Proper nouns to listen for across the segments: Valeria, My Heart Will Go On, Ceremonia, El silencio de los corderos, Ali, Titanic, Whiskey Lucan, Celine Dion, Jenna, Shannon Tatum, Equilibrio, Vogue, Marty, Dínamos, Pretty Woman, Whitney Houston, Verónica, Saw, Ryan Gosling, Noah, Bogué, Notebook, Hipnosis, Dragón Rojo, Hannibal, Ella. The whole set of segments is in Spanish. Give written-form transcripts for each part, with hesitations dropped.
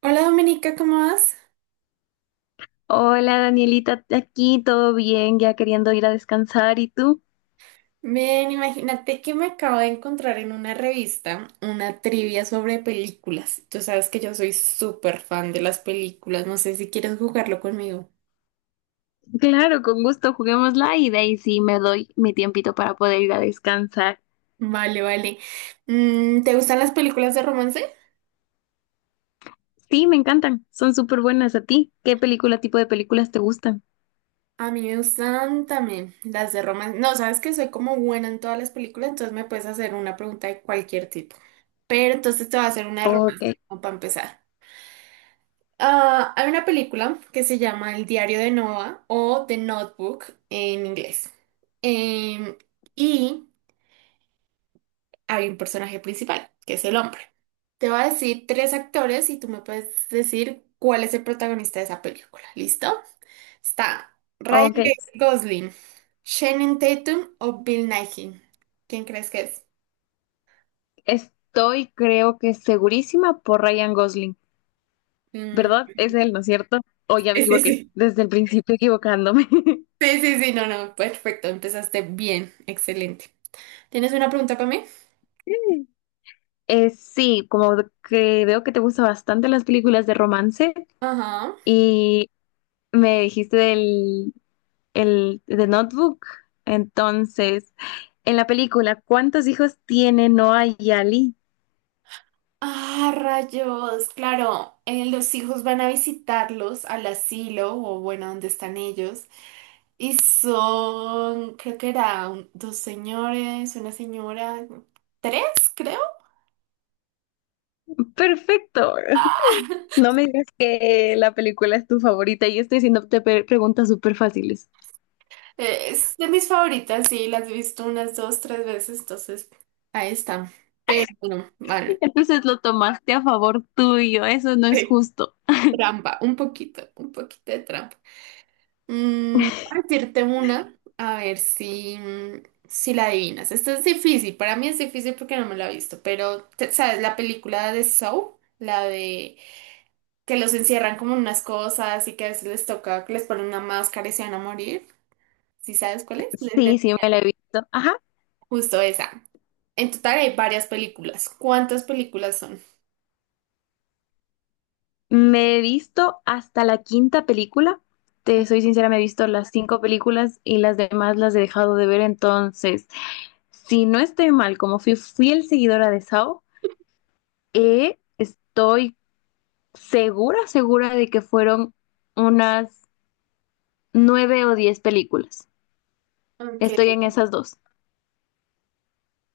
Hola Dominica, ¿cómo vas? Hola Danielita, aquí todo bien, ya queriendo ir a descansar. ¿Y tú? Bien, imagínate que me acabo de encontrar en una revista una trivia sobre películas. Tú sabes que yo soy súper fan de las películas, no sé si quieres jugarlo conmigo. Claro, con gusto, juguémosla y de ahí sí me doy mi tiempito para poder ir a descansar. Vale, vale. ¿Te gustan las películas de romance? Sí, me encantan, son súper buenas a ti. ¿Qué película, tipo de películas te gustan? A mí me gustan también las de romance. No, sabes que soy como buena en todas las películas, entonces me puedes hacer una pregunta de cualquier tipo. Pero entonces te voy a hacer una de Ok, romance, como para empezar. Ah, hay una película que se llama El diario de Noah o The Notebook en inglés. Em, y hay un personaje principal, que es el hombre. Te voy a decir tres actores y tú me puedes decir cuál es el protagonista de esa película. ¿Listo? Está Ryan ok. Gosling, Shannon Tatum o Bill Nighy. ¿Quién crees que es? Creo que segurísima por Ryan Gosling, Mm, ¿verdad? Es él, ¿no es cierto? O ya me sí, sí, equivoqué, sí. desde el principio equivocándome. Sí, sí, sí, no, no. Perfecto, empezaste bien. Excelente. ¿Tienes una pregunta para mí? Sí, como que veo que te gustan bastante las películas de romance. Ajá. Y me dijiste del el, de Notebook. Entonces, en la película, ¿cuántos hijos tiene Noah y Ali? Ah, rayos, claro, los hijos van a visitarlos al asilo o bueno, donde están ellos. Y son, creo que eran dos señores, una señora, tres, creo. Perfecto. Ah, No me digas que la película es tu favorita. Yo estoy haciéndote preguntas súper fáciles. Es de mis favoritas, sí, las he visto unas dos, tres veces, entonces ahí están. Pero bueno, vale. Entonces lo tomaste a favor tuyo. Eso no es justo. Trampa, un poquito de trampa. Voy a decirte una, a ver si, si la adivinas. Esto es difícil, para mí es difícil porque no me la he visto, pero ¿sabes la película de Saw? La de que los encierran como en unas cosas y que a veces les toca que les ponen una máscara y se van a morir. ¿Sí sabes cuál es? Sí, sí, me la he visto. Ajá. Justo esa. En total hay varias películas. ¿Cuántas películas son? Me he visto hasta la quinta película. Te soy sincera, me he visto las cinco películas y las demás las he dejado de ver. Entonces, si no estoy mal, como fui fiel seguidora de Sao, estoy segura, segura de que fueron unas 9 o 10 películas. Ok. Estoy en esas dos.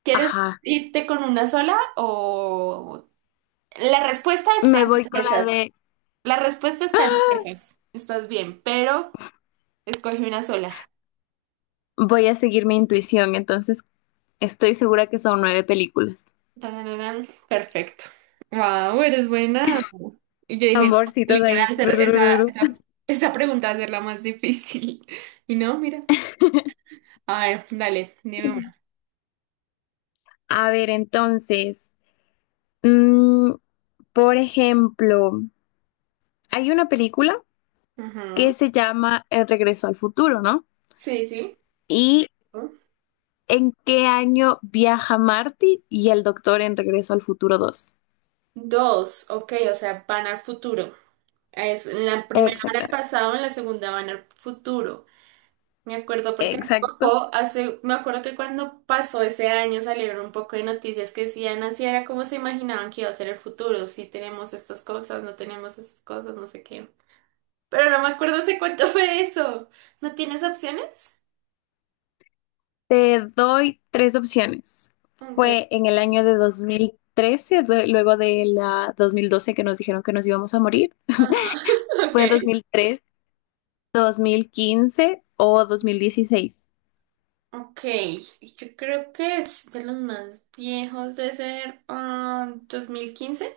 ¿Quieres Ajá. irte con una sola o...? La respuesta está Me voy en con la esas. de La respuesta está en esas. Estás bien, pero escogí una sola. voy a seguir mi intuición, entonces estoy segura que son nueve películas. Tarararán. Perfecto. Wow, eres buena. Y yo dije, no, Amorcitos película, ahí. hacer Tururururu. Esa pregunta, hacerla más difícil. Y no, mira. A ver, dale, dime una. A ver, entonces, mm, por ejemplo, hay una película Ajá. que se llama El regreso al futuro, ¿no? Sí, sí. Y ¿en qué año viaja Marty y el doctor en Regreso al Futuro dos? Dos, ok, o sea, van al futuro. Es, en la primera van al Exactamente. pasado, en la segunda van al futuro. Me acuerdo porque hace Exacto. poco, hace, me acuerdo que cuando pasó ese año salieron un poco de noticias que decían así era como se imaginaban que iba a ser el futuro, si tenemos estas cosas, no tenemos estas cosas, no sé qué. Pero no me acuerdo hace cuánto fue eso. ¿No tienes opciones? Te doy tres opciones. Ok. Fue en el año de 2013, luego de la 2012 que nos dijeron que nos íbamos a morir. Ajá. Ok. Fue en 2003, 2015 o 2016. Ok. Yo creo que es de los más viejos de ser ah, 2015.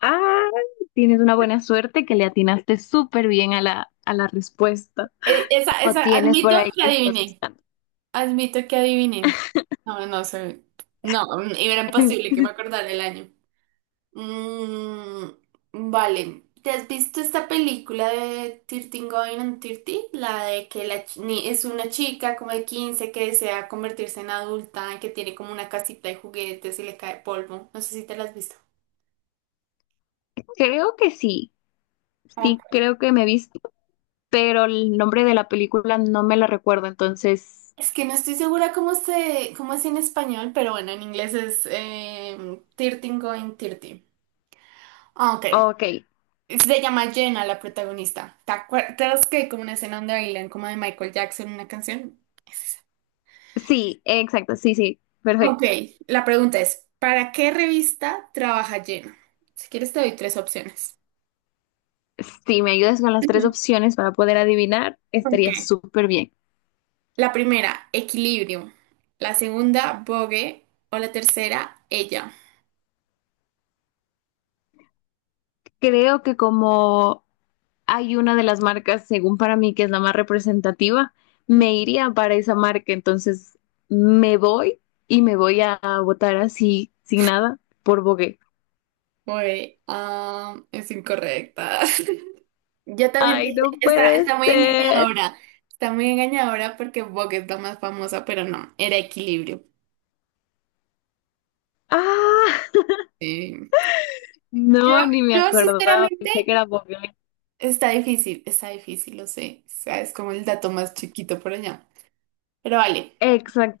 Ah, tienes una buena suerte que le atinaste súper bien a la respuesta. O tienes por Admito ahí que que estás adiviné. buscando. Admito que adiviné. No, no sé. No, era imposible que me acordara el año. Vale. ¿Te has visto esta película de 13 Going on 30? La de que la ch- ni- es una chica como de 15 que desea convertirse en adulta, que tiene como una casita de juguetes y le cae polvo. No sé si te la has visto. Creo que sí. Ok. Sí, creo que me he visto pero el nombre de la película no me la recuerdo, entonces, Es que no estoy segura cómo se, cómo es en español, pero bueno, en inglés es 13 Going 30. Ah, ok. ok, Se llama Jenna la protagonista. ¿Te acuerdas que hay como una escena donde bailan como de Michael Jackson una canción? Es esa. sí, exacto, sí, sí, Ok, perfecto. la pregunta es, ¿para qué revista trabaja Jenna? Si quieres te doy tres opciones. Si me ayudas con las tres opciones para poder adivinar, Ok. estaría súper bien. La primera, Equilibrio. La segunda, Vogue. O la tercera, Ella. Creo que como hay una de las marcas, según para mí, que es la más representativa, me iría para esa marca, entonces me voy y me voy a votar así, sin nada, por Bogué. Vogue, ah, es incorrecta. Yo también Ay, dije, no puede está muy ser. engañadora. Está muy engañadora porque Vogue es la más famosa, pero no, era Equilibrio. Ah, Sí. Yo, no, ni me yo acordaba, sinceramente, pensé que era Bogué. Está difícil, lo sé. O sea, es como el dato más chiquito por allá. Pero vale.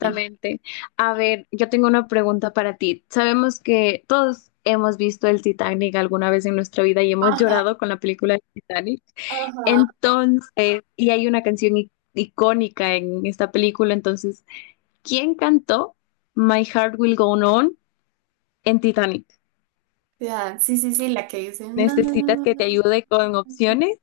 Sí. A ver, yo tengo una pregunta para ti. Sabemos que todos hemos visto el Titanic alguna vez en nuestra vida y hemos Ajá, llorado con la película del Titanic. ajá. Entonces, y hay una canción icónica en esta película, entonces, ¿quién cantó My Heart Will Go On en Titanic? Ya, sí, sí, sí, la que dice ¿Necesitas no. que te ayude con opciones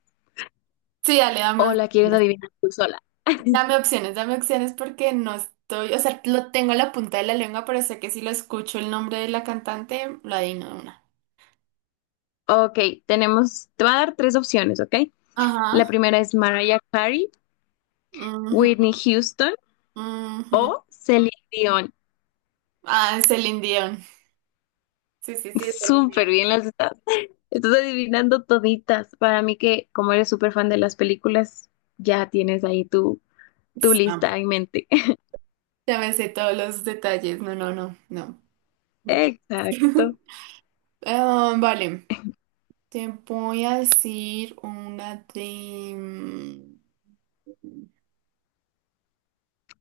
Sí, dale, o dame, la quieres adivinar tú sola? Dame opciones porque no estoy, o sea, lo tengo a la punta de la lengua, pero sé que si lo escucho el nombre de la cantante, lo adivino de una. Ok, tenemos, te voy a dar tres opciones, ¿ok? La Ajá. primera es Mariah Carey, Ujú, Whitney Houston ujú. o Celine Dion. Ah, es Celine Dion. Sí, sí, sí, es Celine Súper Dion. bien las estás. Estás adivinando toditas. Para mí que como eres súper fan de las películas, ya tienes ahí tu Sí. lista en mente. Ya me sé todos los detalles. No, no, no, no. No. Exacto. Ah, vale, te voy a decir una de...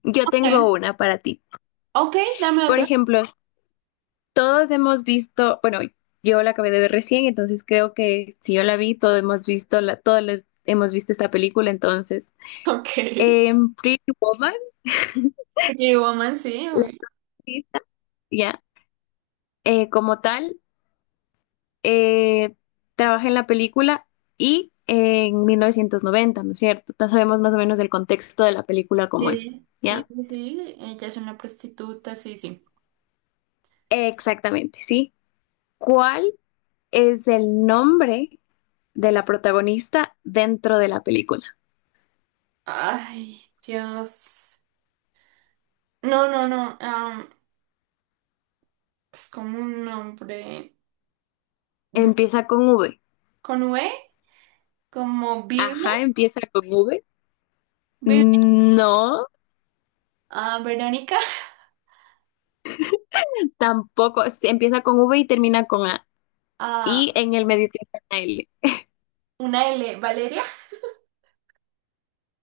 Yo Ok, tengo una para ti. ok, dame Por otra. ejemplo, todos hemos visto, bueno, yo la acabé de ver recién, entonces creo que si yo la vi, todos hemos visto la, todos hemos visto esta película, entonces. Ok. En Pretty Woman, Pretty Woman, sí, la obvio. artista, ya, como tal. eh, trabaja en la película y en 1990, ¿no es cierto? Ya sabemos más o menos el contexto de la película como es, Sí, sí, ¿ya? sí, sí, ella es una prostituta, sí, sí. Exactamente, sí. ¿Cuál es el nombre de la protagonista dentro de la película? Ay, Dios. No, no, no. Es como un nombre, mm, Empieza con V. con V, como Vivian, Ajá, empieza con V. Vivian, No, ah, Verónica, tampoco. Sí, empieza con V y termina con A. Y ah, en el medio tiene una L. una L, Valeria.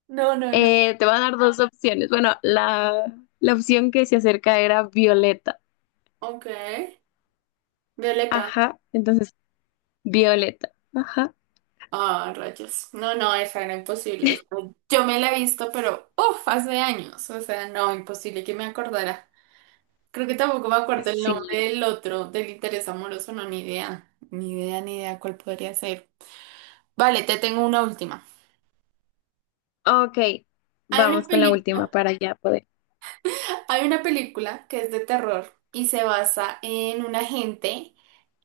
No, no, no. Te va a dar dos opciones. Bueno, la opción que se acerca era Violeta. Ok. Violeta. Ajá, entonces violeta. Ajá, Ah, rayos. No, no, esa era imposible. Yo me la he visto, pero uff, hace años. O sea, no, imposible que me acordara. Creo que tampoco me acuerdo el nombre sí. del otro, del interés amoroso, no, ni idea. Ni idea, ni idea cuál podría ser. Vale, te tengo una última. Ok, Hay una vamos con la última película, para ya poder. hay una película que es de terror y se basa en un agente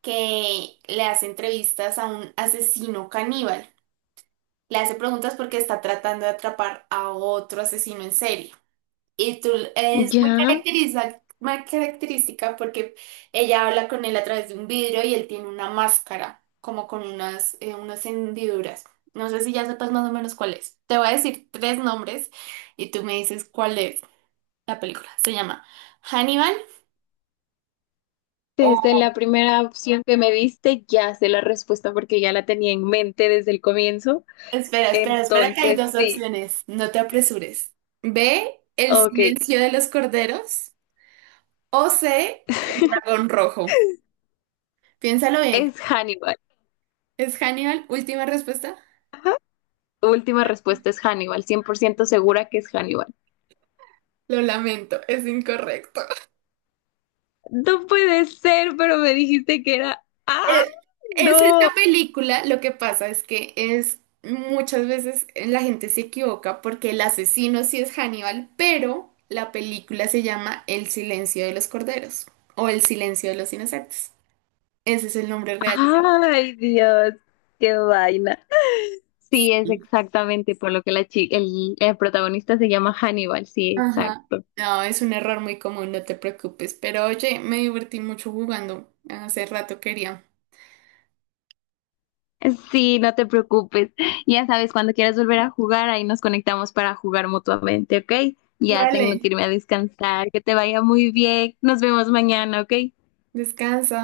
que le hace entrevistas a un asesino caníbal. Le hace preguntas porque está tratando de atrapar a otro asesino en serie. Y tú es muy Ya, muy característica porque ella habla con él a través de un vidrio y él tiene una máscara, como con unas, unas hendiduras. No sé si ya sepas más o menos cuál es. Te voy a decir tres nombres y tú me dices cuál es la película. Se llama Hannibal desde o... la primera opción que me diste, ya sé la respuesta porque ya la tenía en mente desde el comienzo. Espera, espera, espera que hay Entonces, dos sí. opciones. No te apresures. B, El Ok, silencio de los corderos, o C, Dragón Rojo. Piénsalo bien. es Hannibal. ¿Es Hannibal última respuesta? Última respuesta es Hannibal, 100% segura que es Hannibal. Lo lamento, es incorrecto. No puede ser, pero me dijiste que era... ¡Ah, Eh, Es no! esta película, lo que pasa es que es muchas veces la gente se equivoca porque el asesino sí es Hannibal, pero la película se llama El silencio de los corderos o El silencio de los inocentes. Ese es el nombre real. ¡Ay, Dios! ¡Qué vaina! Sí, es exactamente por lo que la el protagonista se llama Hannibal, sí, Ajá. exacto. No, es un error muy común, no te preocupes. Pero oye, me divertí mucho jugando. Hace rato quería. Sí, no te preocupes. Ya sabes, cuando quieras volver a jugar, ahí nos conectamos para jugar mutuamente, ¿ok? Ya Vale, tengo que irme a descansar, que te vaya muy bien. Nos vemos mañana, ¿ok? descansa.